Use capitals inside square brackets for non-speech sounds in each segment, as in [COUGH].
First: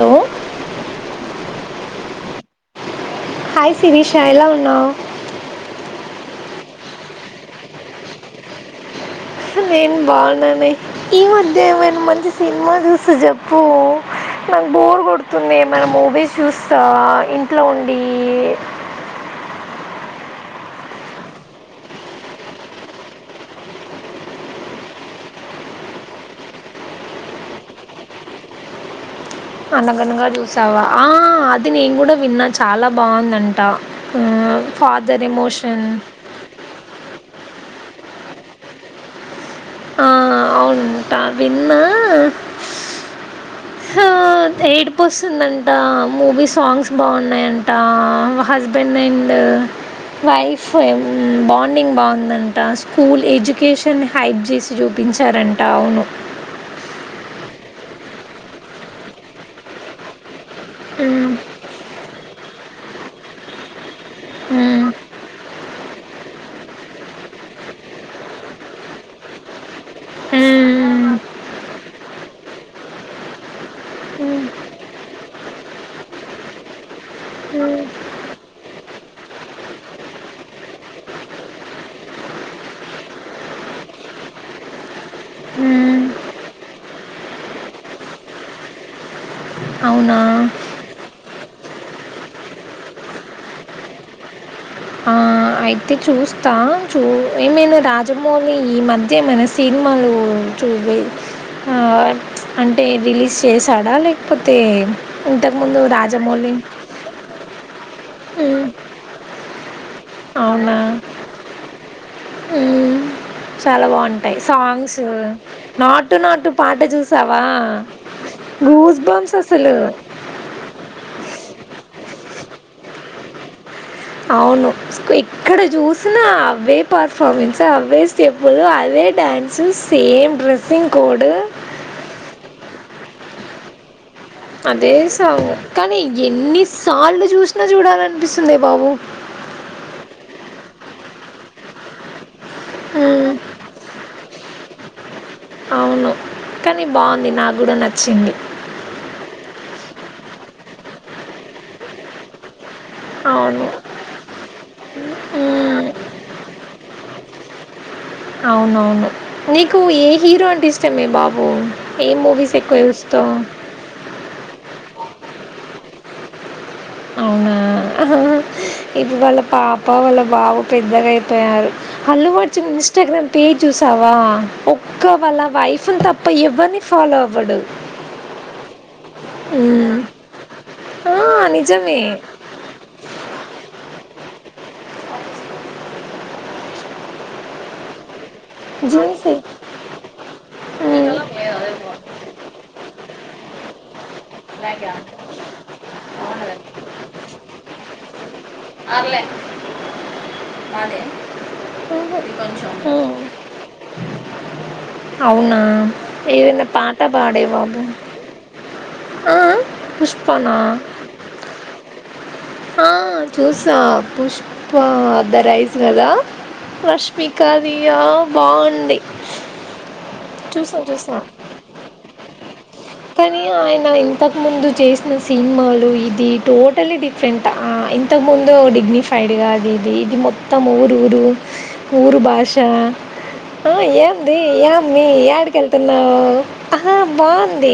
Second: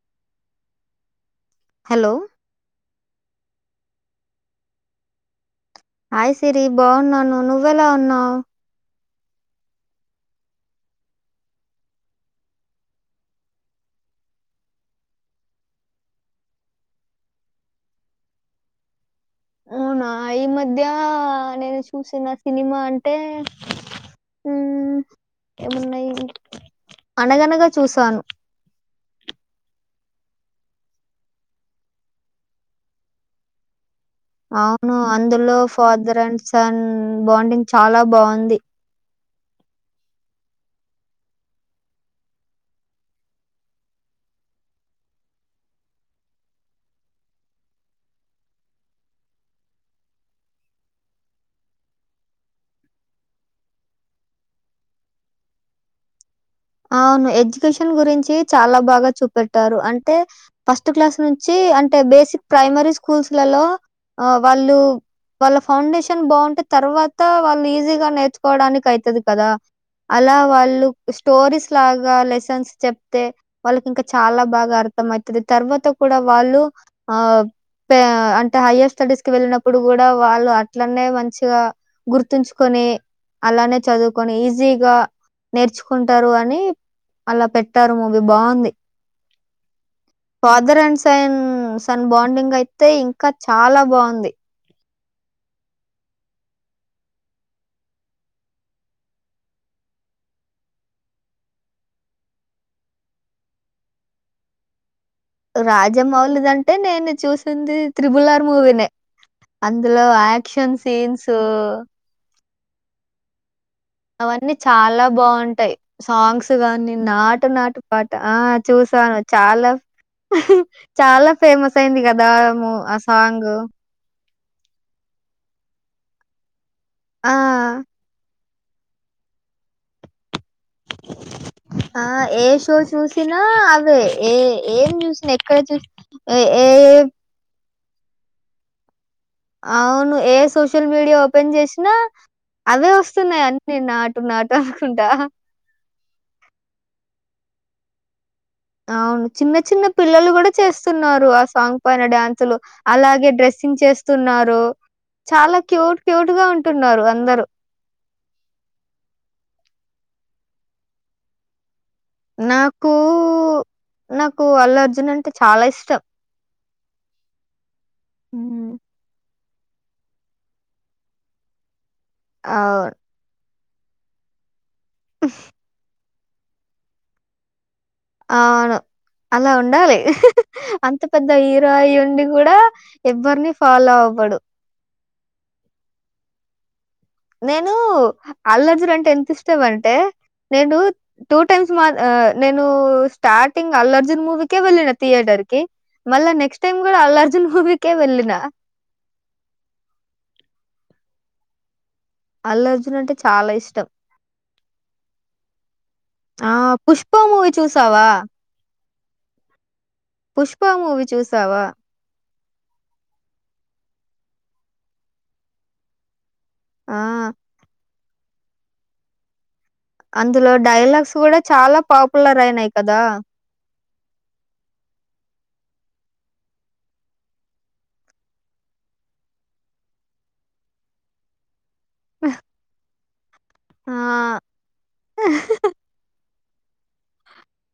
Hello hello hi Sirisha ఎలా ఉన్నావు hi సిరి బాగున్నాను నువ్వెలా ఉన్నావు నేను బాగున్నాను ఈ మధ్యమైనా మంచి సినిమా చూస్తే చెప్పు నాకు బోర్ కొడుతుంది ఏమైనా మూవీస్ చూస్తా ఇంట్లో ఉండి అవునా ఈ మధ్య నేను చూసిన సినిమా అంటే హు ఏమున్నాయి అనగనగా చూసాను అనగనగా చూసావా ఆ అది నేను కూడా విన్నా చాలా బాగుందంట అవును ఫాదర్ అందులో emotion father and son bonding చాలా బాగుంది ఆ అవునుంటా విన్న ఏడిపు వస్తుందంట మూవీ సాంగ్స్ బాగున్నాయంట హస్బెండ్ అండ్ వైఫ్ బాండింగ్ బాగుందంట స్కూల్ ఎడ్యుకేషన్ హైప్ చేసి చూపించారంట అవును అవును ఎడ్యుకేషన్ గురించి చాలా బాగా చూపెట్టారు అంటే ఫస్ట్ క్లాస్ మ్మ్. నుంచి అంటే అంటే బేసిక్ ప్రైమరీ స్కూల్స్ లలో వాళ్ళు మ్మ్. వాళ్ళ ఫౌండేషన్ బాగుంటే తర్వాత వాళ్ళు ఈజీగా నేర్చుకోవడానికి అయితది కదా అలా వాళ్ళు స్టోరీస్ లాగా లెసన్స్ చెప్తే వాళ్ళకి ఇంకా చాలా బాగా అర్థంమవుతుది తర్వాత కూడా వాళ్ళు ఆ మ్మ్. అంటే హయ్యర్ స్టడీస్ కి వెళ్ళినప్పుడు కూడా వాళ్ళు అట్లనే మంచిగా గుర్తుంచుకొని అలానే చదువుకొని ఈజీగా నేర్చు మ్మ్. చసుకుంటారు అని అలా పెట్టారు మూవి బాగుంది అవునా father and son son bonding అయితే ఇంకా చాలా బాగుంది ఆ, అయితే చూస్తా చూ ఏమైనా రాజమౌళి ఈ మధ్య ఏమైనా సినిమాలు చూ అంటే రిలీజ్ చేశాడా లేకపోతే రాజమౌళి దంటే నేను చూసి త్రిబుల్ ఆర్ మ్మ్. మూవి నే ఇందులో అవునా యాక్షన్ సీన్స్ సో మ్మ్. చాలా బాగుంటాయి అవన్నీ సాంగ్స్ చాలా బాగుంటాయి నాటు నాటు సాంగ్స్ పాట కాన్ని చూసావా నాటు నాటు పాట ఆ గూస్ చూసాను బంప్స్ చాలా అసలు చాలా ఫేమస్ అయింది కదా ఆ సాంగ్ అవును ఎక్కడ చూసినా అవే ఆ! పర్ఫామెన్స్ అవే స్టిల్స్ అదే డాన్స్ సేమ్ డ్రెస్ ఆ ఏషో చు చూసినా అవే ఏ ఏం అదే చూసినా, సాంగ్ ఎక్కడ చూసి కానీ ఏ ఏ ఎన్నిసార్లు చూసిన జుడలనిపిస్తుందే బాబు అవును ఏ సోషల్ మీడియ ఓపెన్ చేసినా అవే మ్మ్. వస్తున్నాయి అన్న నా నాటకుంట అవును కానీ బాగుంది నా కూడ నచ్చింది అవును చిన్న చిన్న పిల్లలు కూడా చేస్తున్నారు ఆ సాంగ్ పైన డ్యాన్సులు అలాగే అవును డ్రెస్సింగ్ చేస్తున్నారు చాలా మ్మ్. క్యూట్ క్యూట్ గా ఉంటున్నారు అందరు అవునవును నీకు ఏ హీరో అంటే ఇష్టమే బాబు ఏ మూవీస్ ఎక్కువ నాకు చూస్తావు? నాకు అల్లు అర్జున్ అంటె చాలా ఇష్టం హ్మ్. ఇప్పు వాళ్ళ పాప వాళ్ళ బాబు పెద్దగయిపోయారు హల్లు అర్జున్ అవును. ఇన్స్టాగ్రామ్ పేజ చూసావ ఇ వాళ్ళ వైఫ్ ఉత అప్ప ఎవ్వరిని ఫాలో అవ్వడు అవును అలా ఉండాలి హ్మ్. అంత ఆ! పెద్ద హీరో అయి నిజమే. ఉండి కూడా ఎవ్వరిని ఫాలో అవ అవడు నేనూ అల్లర్జర్ అంటే ఎంత జెన్సీ. ఇస్తేవంటే నేను హ్మ్. టూ టైమ్స్ మా నేను స్టార్టింగ్ అల్లు న్ మూవీకే వెళ్ళిన థియేటర్ కి మళ్ళ నెక్స్ట్ టైమ్ కూడ అల్ల అర్జున్ మూవీకే వెళ్ళిన అల్లు అర్జున్ అంటే చాలా ఇష్టం. అవునా ఆ! ఏదైన పాట 'పుష్ప' పాడే మూవీ బాబు చూసావా? ఆ పుష్పనా? పుష్ప మూవీ చూసావ ఆ చూస పుష్ప ద రైస్ కదా ఆ! రష్మికాది యో బాగుంది అందులో చూసా డైలాగ్స్ కూడా చాలా పాప్ పుల్ల రవినాయక్ పని ఆయ్ నా ఇంతకుముందు చేసిన సినిమాలు ఇది టోటలీ డిఫరెంట్ ఆ ఇంతకుముందు డిగ్నిఫైడ్గా అది ఇది ఇది మొత్తం ఊడుడు ఊరు భాషా ఆ ఏంది ఏమ్మి ఏడికేళ్తున్నావు ఆహ బాన్ ది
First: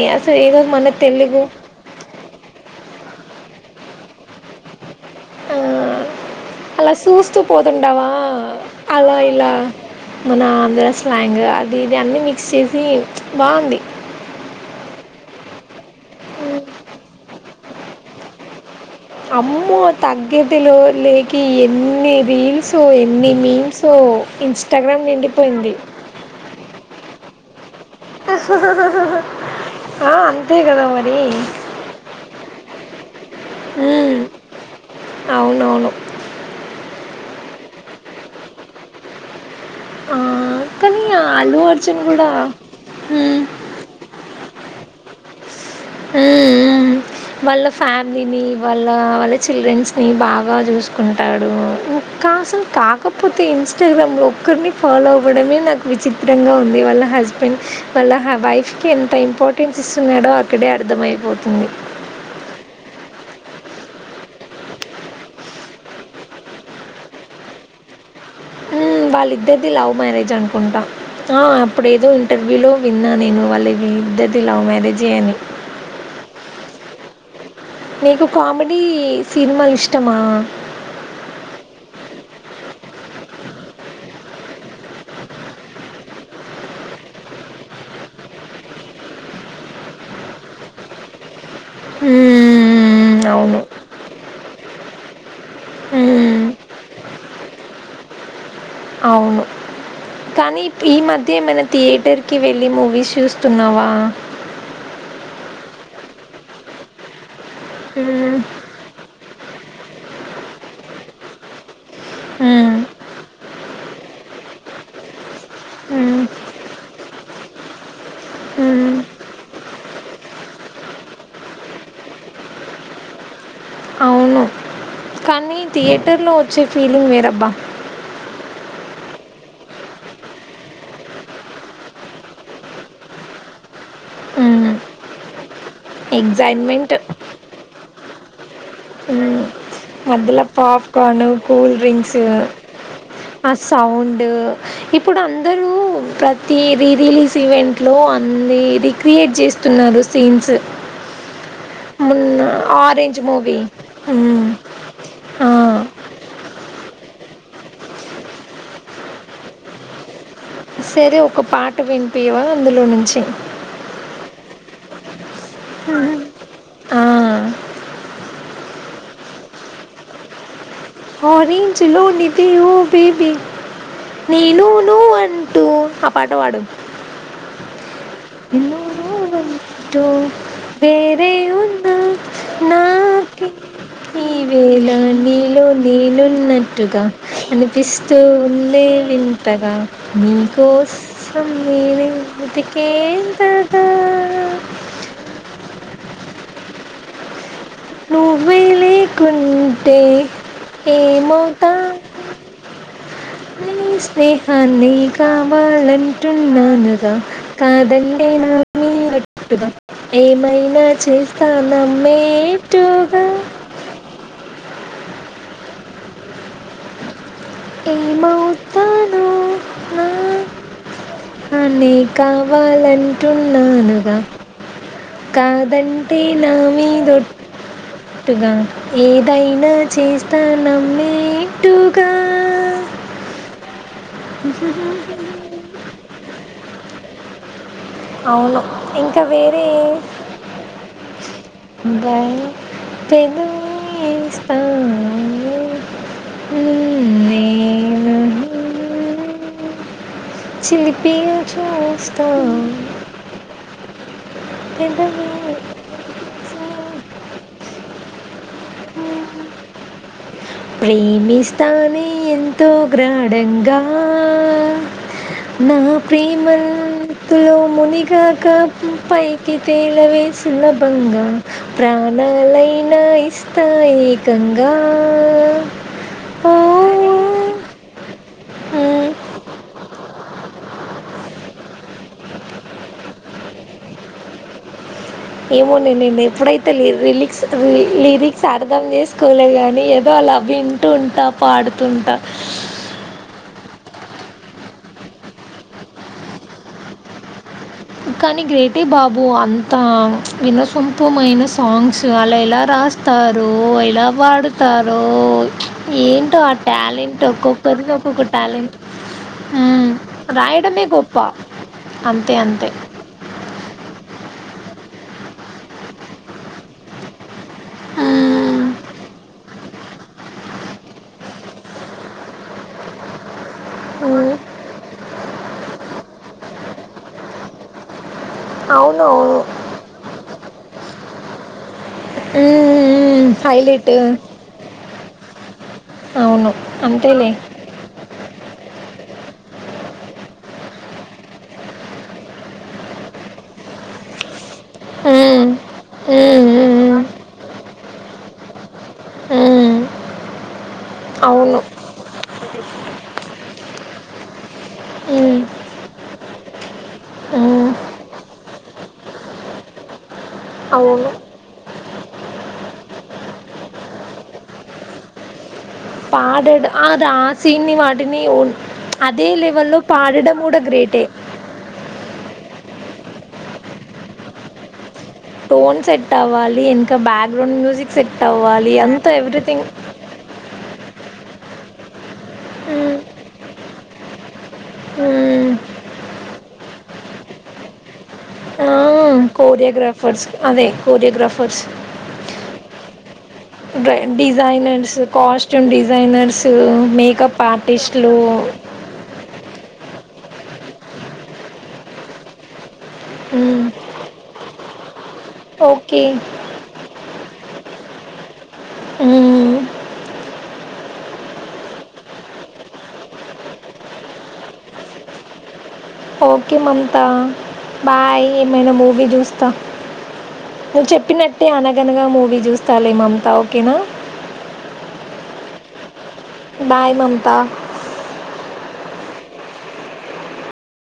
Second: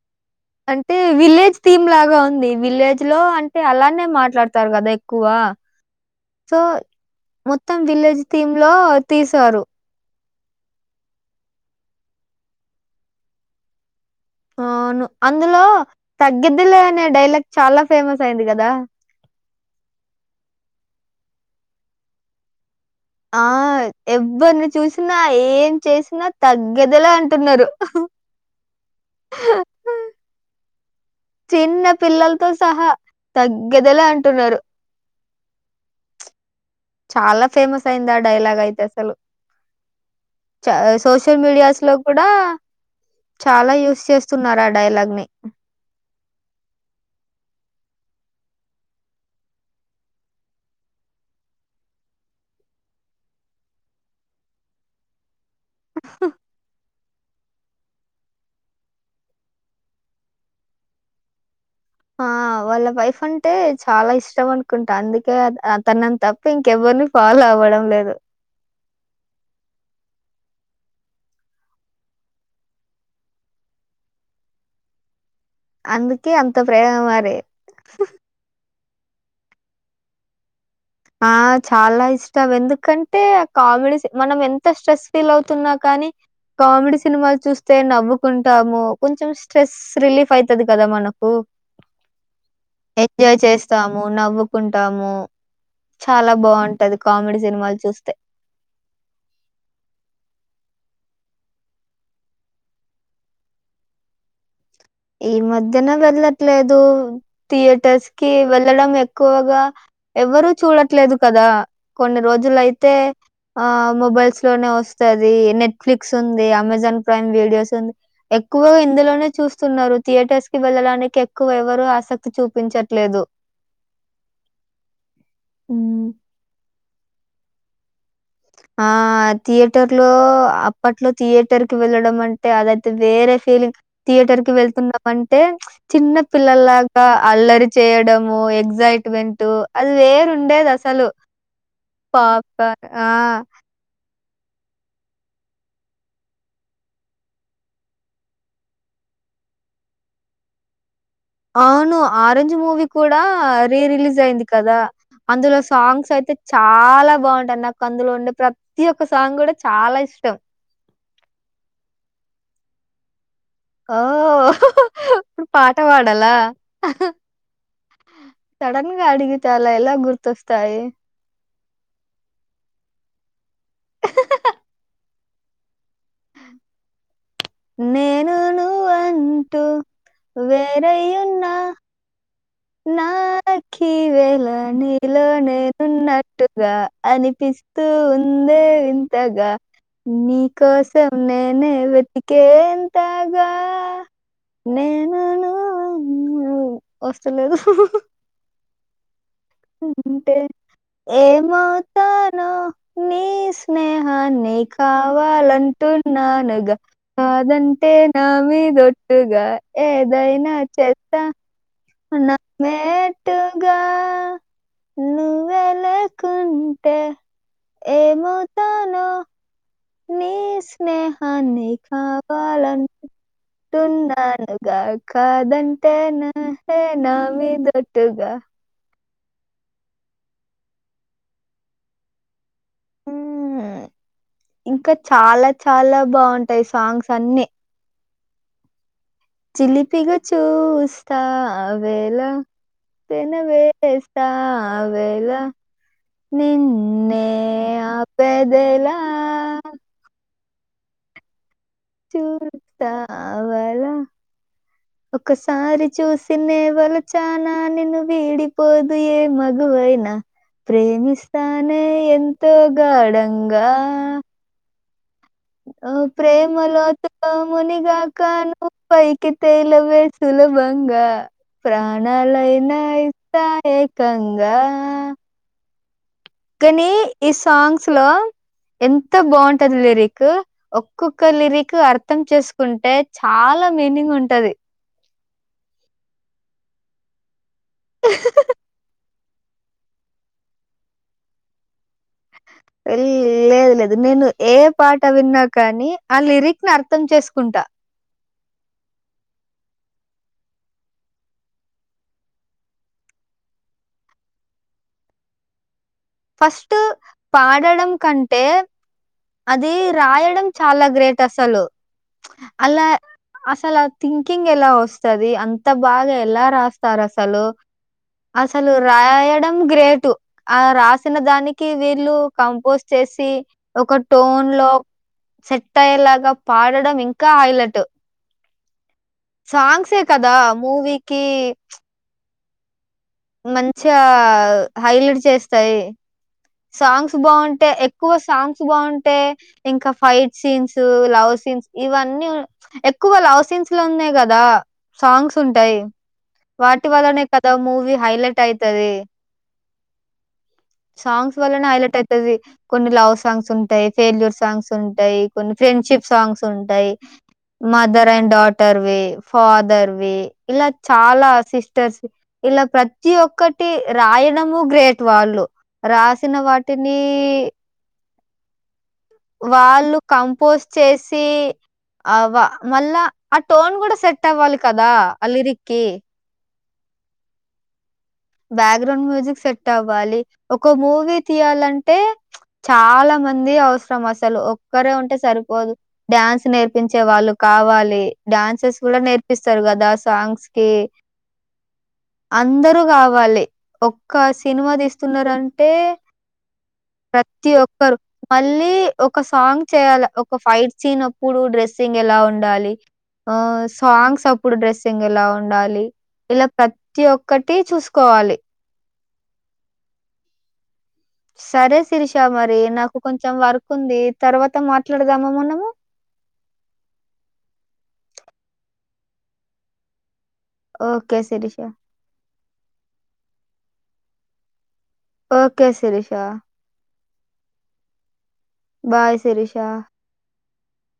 అంటే విలేజ్ థీమ్ లాగా ఉంది విలేజ్ లో అంటే అలానే మాట్లాడతారు కదా ఎ ఎక్కువ ఆ, సో అలా చూస్తూ మొత్తం పోతుంటావా విలేజ్ థీమ్ లో అలా ఇలా తీసారు మన ఆంధ్ర స్లాంగ్ అది ఇది అన్నీ మిక్స్ చేసి చ్ బాగుంది ఆ అవును అందులో తగ్గిద్దిలే అనే డైలాగ్ చాలా ఫేమస్ అయింది కదా అమ్మో తగ్గదేలే లేకి ఎన్ని రీల్స్ ఎన్ని ఆ మీమ్స్ ఎవ్వరిని ఇన్స్టాగ్రామ్ చూసినా నిండిపోయింది ఏం చేసినా తగ్గేదేలే అం తున్నరు ఆ అంతే కదా మరి చిన్న పిల్లలతో సహా తగ్గేదిలే అంటున్నారు. అవునవును చాలా ఫేమస్ అయింది ఆ డైలాగ్ అయితే అసలు ఆ, చ కానీ సోషల్ అల్లు మీడియాస్ లో అర్జున్ కూడా ఉమ్, చాలా యూస్ చేస్తున్నారు ఆ డైలాగ్ ని మ్మ్ మ్మ్ వాళ్ళ ఫ్యామిలీని వాళ్ళ వాళ్ళ చిల్డ్రన్స్ ని బాగా చూసుకుంటాడు ఇంకా అసలు కాకపోతే ఇన్స్టాగ్రామ్ లో ఒక్కరిని ఫాలో అవ్వడమే నాకు విచిత్రంగా ఉంది వాళ్ళ హస్ వాళ్ళ వైఫ్ కి ఎంత ఇంపార్టెన్స్ ఇస్తున్నాడో అ ఇక్కడే అర్థమయిపోతుంది ఆ వాళ్ళ వైఫ్ అంటే చాలా ఇష్టం అనుకుంటా అందుకే అతన్ని తప్ప ఇంకెవ్వరిని ఫాలో అవ్వడం లేదు మ్మ్ వాళ్ళిద్దరిది లవ్ మ్యారేజ్ అనుకుంటా ఆ అప్పుడేదో ఇంటర్వ్యూలో విన్నా నేను వాళ్లది ఇద్దరిది లవ్ మ్యారేజే అని అందుకే అంత ప్రేమ మరీ ఈ సినిమాలు ఇష్టమా ఆ చాలా ఇష్టం ఎందుకంటే కామెడీ మనం ఎంత స్ట్రెస్ ఫీల్ అవుతున్నా కానీ కామెడీ సినిమాలు చూస్తే నవ్వుకుంటాము కొంచెం స్ట్రెస్ రిలీఫ్ అయితది కదా మనకు హ్మ్. ఎంజాయ్ అవును. చేస్తాము నవ్వుకుంటాము చాలా హ్మ్. బావుంటది కామెడీ సినిమాలు చూస్తే అవును. కానీ ఇప్- ఈ మధ్యేమైనా థియేటర్కి వెళ్ళి మూవీస్ చూస్తున్నావా ఈ మధ్యన వెళ్లట్లేదు థియేటర్స్ కి మ్మ్. వెళ్ళడం ఎ ఎక్కువగా ఎవ్వరుూ చూడట్లేదు కదా కొన్ని రోజులు మ్మ్. అయితే ఆ మొబైల్స్ లోనే వస్తద్ ఈ నెట్ఫ్లిక్స్ మ్మ్. ఉంది అమెజాన్ ప్రైమ్ వేడి అసంది ఎక్కువగా మ్మ్. ఇందులోనే చూస్ తరు థియేటర్స్ కి వెళ్ళడానికి ఎక్కువ ఎవరుూ ఆసక్తి చూపించట్లేదు అవును కానీ హ్మ్. థియేటర్లో వచ్చే ఫీలింగ్ వేరబ్బా ఆ థియేటర్ లో అప్పట్లో థియేటర్ కి వెళ్ళడం అంటే అదైతే వేరే ఫీలింగ్ థియేటర్ కి మ్మ్. వెళ్తున్నాము అంటే చిన్న ఎగ్జైట్మెంట్ పిల్లల్లాగా అల్లరి చేయడం [INAUDIBLE] మ్మ్. ఎగజైట్మెంట్ అది వేరు మధ్యలో ఉండేది అసలు పాప్కార్న్ కూల్ డ్రింక్స్ పాప ఆ సౌండ్ ఇప్పుడు అందరూ ప్రతి రీ రిలీజ్ ఈవెంట్ లో అన్ని రిక్రియేట్ చేస్తున్నారు సీన్స్ అవును మొన్న ఆరెంజ్ మూవీ కూడా ఆరెంజ్ మూవీ రీ రిలీజ్ అయింది కదా అందులో సాంగ్స్ అయితే చాలా బాగుంటారు నాకు అందులో ఉండే ప్రతి ఒక్క సాంగ్ కూడా చాలా ఇష్టం సరే ఒక పాట వినిపివా అందులో నుంచి ఓ ఓహో పాట పాడాల ఆ సడన్ గా అడిగితే అల ఎలా గుర్తొస్తాయి ఆరేంజ్ లో నిదియ బేబీ నేనును అంటూ ఆ పాటవాడు నేను ఎ నువ్వంటూ అంటూ వేరే వేరయ్యున్నా ఉన్నా నాక ఈవేళ నీలో నేనున్నట్టుగా అనిపిస్తూ ఉండే వింత గా నీకోసం నేను వెతికే తగా నేను నువ్వు అంటూ వస్త లేదు నువే లే అంటే ఏమవుతా ఏమవుతానో నీ స్నేహాన్ని కావాలంటున్నానుగా కాదంటే నా మీదొట్టుగా ఏదైనా చెత్తా మే ట్టుగా నువ్వే లేకుంటే ఏం అవుతానో ఏమవుతాను నా నీ స్నేహాన్ని అని కావాలని కావాలంటున్నానుగా తున్నానుగా కాదంటే నా హేనా మీదొట్టుగా ఏదైనా చేస్తాన నమ్మెట్టుగా మ్మ్. [INAUDIBLE] ఇంకా చాలా చాలా బాగుంటాయి సాంగ్స్ అన్ని అవును. ఇంకా వేరే చిలిపిగా చూస్తా వెలా పెన భయపెదు వేస్తా వెలా నిన్నే నేను ఆపేదెలా చిలిపిగ చూస్తా వలా పెదవి ఒకసారి చూసినే వలచ చూసానా నిను వీడి పోదు ఏ మగువైనా ప్రేమిస్తానే ఎంతో గ్రాఢంగా గా... నా ప్రేమ మత్తులో మునిగాక పైకి తేలవే సులభంగా ప్రాణాలైనా ఇస్తా ఏకంగా.. ఓ కానీ ఈ సాంగ్స్లో మ్మ్. ఎంత బాగుంటది లి లిరిక్ ఒక్కొక్క లిరిక్ అర్థం చేసుకుంటే చాలా మీనింగ్ ఉంటది. ఏమో నే నేన్ ఎప్పుడైతే లిరిక్ క్స్ లిరిక్స్ అర్థం చేస్ స్కూలే కానీ ఏదో అలా వింటుంటా పాడుతుంట లేదు లేదు నేను ఏ పాట విన్నా కానీ ఆ లిరిక్ని అర్థం చేసుకుంటా కానీ గ్రేటే బాబు అంతా వినసొంపమైన సాంగ్స్ అలా ఎలా రాస్తారో ఎలా పాడుతారో ఏంటో ఆ ఫస్ట్ ట్యాలెంట్ ఒక్కొక్కరిది ఒక్కొక్క టాలెంట్ అదీ మ్మ్. రాయడం చాలా రాయడమే గొప్ప గ్రేట్ అసలు అంతే అ అంతే అలా అసలు ఆ థింకింగ్ ఎలా వస్తది. అంత బాగా ఎలా రాస్తారు అసలు మ్మ్. అసలు రాయడం గ్రేటు ఆ రాసిన దానికి వీళ్ళు కంపోజ్ చేసి ఒక మ్మ్. టోన్లో సెట్ అయ్యేలాగా పాడడం ఇంకా హైలట్ అవున్ నవును. కదా మూవీకీ హైలైట్ మంచిగా హైలైట్ చేస్తాయి. అవును సాంగ్స్ అంతేలే బాగుంటే ఎక్కువ సాంగ్ గ్స్ బాగుంటే ఇంకా ఫైట్ సీన్స్, లవ్ సీన్స్ ఇవన్నీ ఎక్కువ లవ్ సీన్స్ లో ఉన్నయి కదా సాంగ్స్ ఉమ్, ఉంటాయి ఉమ్, వాటి ఉమ్, వల్లనే కదా మూవీ హైలైట్ అయితది. ఉమ్, సాంగ్స్ అవును వల్లనే హైలైట్ అయితది. కొన్ని లవ్ సాంగ్స్ ఉంటయి. ఫెయిల్యూర్ సాంగ్స్ ఉంటయి. ఉమ్, కొన్ని ఫ్రెండ్షిప్ సాంగ్స్ ఉంటయి. ఉమ్, మదర్ అండ్ డాటర్వి, ఫాదర్వి ఇలా అవును చాలా సిస్టర్స్ ఇలా ప్ర ప్రతీ ఒక్కటి రాయడము గ్రేట్ వాళ్ళు రాసిన పాడేడు ఆ వాటిని రాసీని వాడ్ వాటిని అదే లెవెల్లో వాళ్ళు పాడడం కూడ గ్రేటే అవా మళ్ళా ఆ టోన్ కూడ సెట్ అవ్వాలి కదా ఆ టోన్ లిరిక్‌కి. సెట్ అవ్వాలి. ఇంకా బ్యాక్గ్రౌండ్ మ్యూజిక్ సెట్ అవ్వాలి బ్యాక్గ్రౌండ్ అంతా మ్యూజిక్ ఎవ్రీథింగ్ సెట్ అవ్వాలి. ఒక మూవీ తీయాలంటే ఉమ్, చాలా మంది అవసరం అసలు ఒక్కరే ఉంటే ఉమ్, సరిపోదు డ్యాన్స్ నేర్పించే వాళ్ళు కావాలి ఆ, డ్యాన్సెస్ కోరియోగ్రాఫర్స్ అదే కోరియోగ్రాఫర్స్ అవు వాళ్ళే డై డిజైనర్స్ కాస్ట్యూమ్ డిజైనర్సు మేకప్ ప్రతి ఒక్కరు. ఆర్టిస్ట్లు మళ్ళీ ఒక సాంగ్ చేయాల ఒక ఫైట్ చేన్ అప్పుడు డ్రెస్సింగ్ ఎలా ఉండాలి ఆ ఉమ్, సాంగ్స్ అప్పుడు డ్రెస్సింగ్ ఎలా ఉండ ఉండాలి ఓకే ఇలా ప్రతి ప్రతి ఒక్కటి చూసు కోవాలి. ఉమ్, సరే శిరిష మరి నాకు కొంచెం వర్క్ ఉంది తర్వాత మాట్లాడదాము మనము. ఓకే మమత బాయ్ ఏమైనా మూవీ చూస్త. నువ్వు ఓకే చెప్పినట్టే శిరీష అనగనగా మూవీ చూస్ సర్లే మమత ఓకేనా ఓకే శిరిష. బాయ్ మమ్ త బాయ్ శిరిష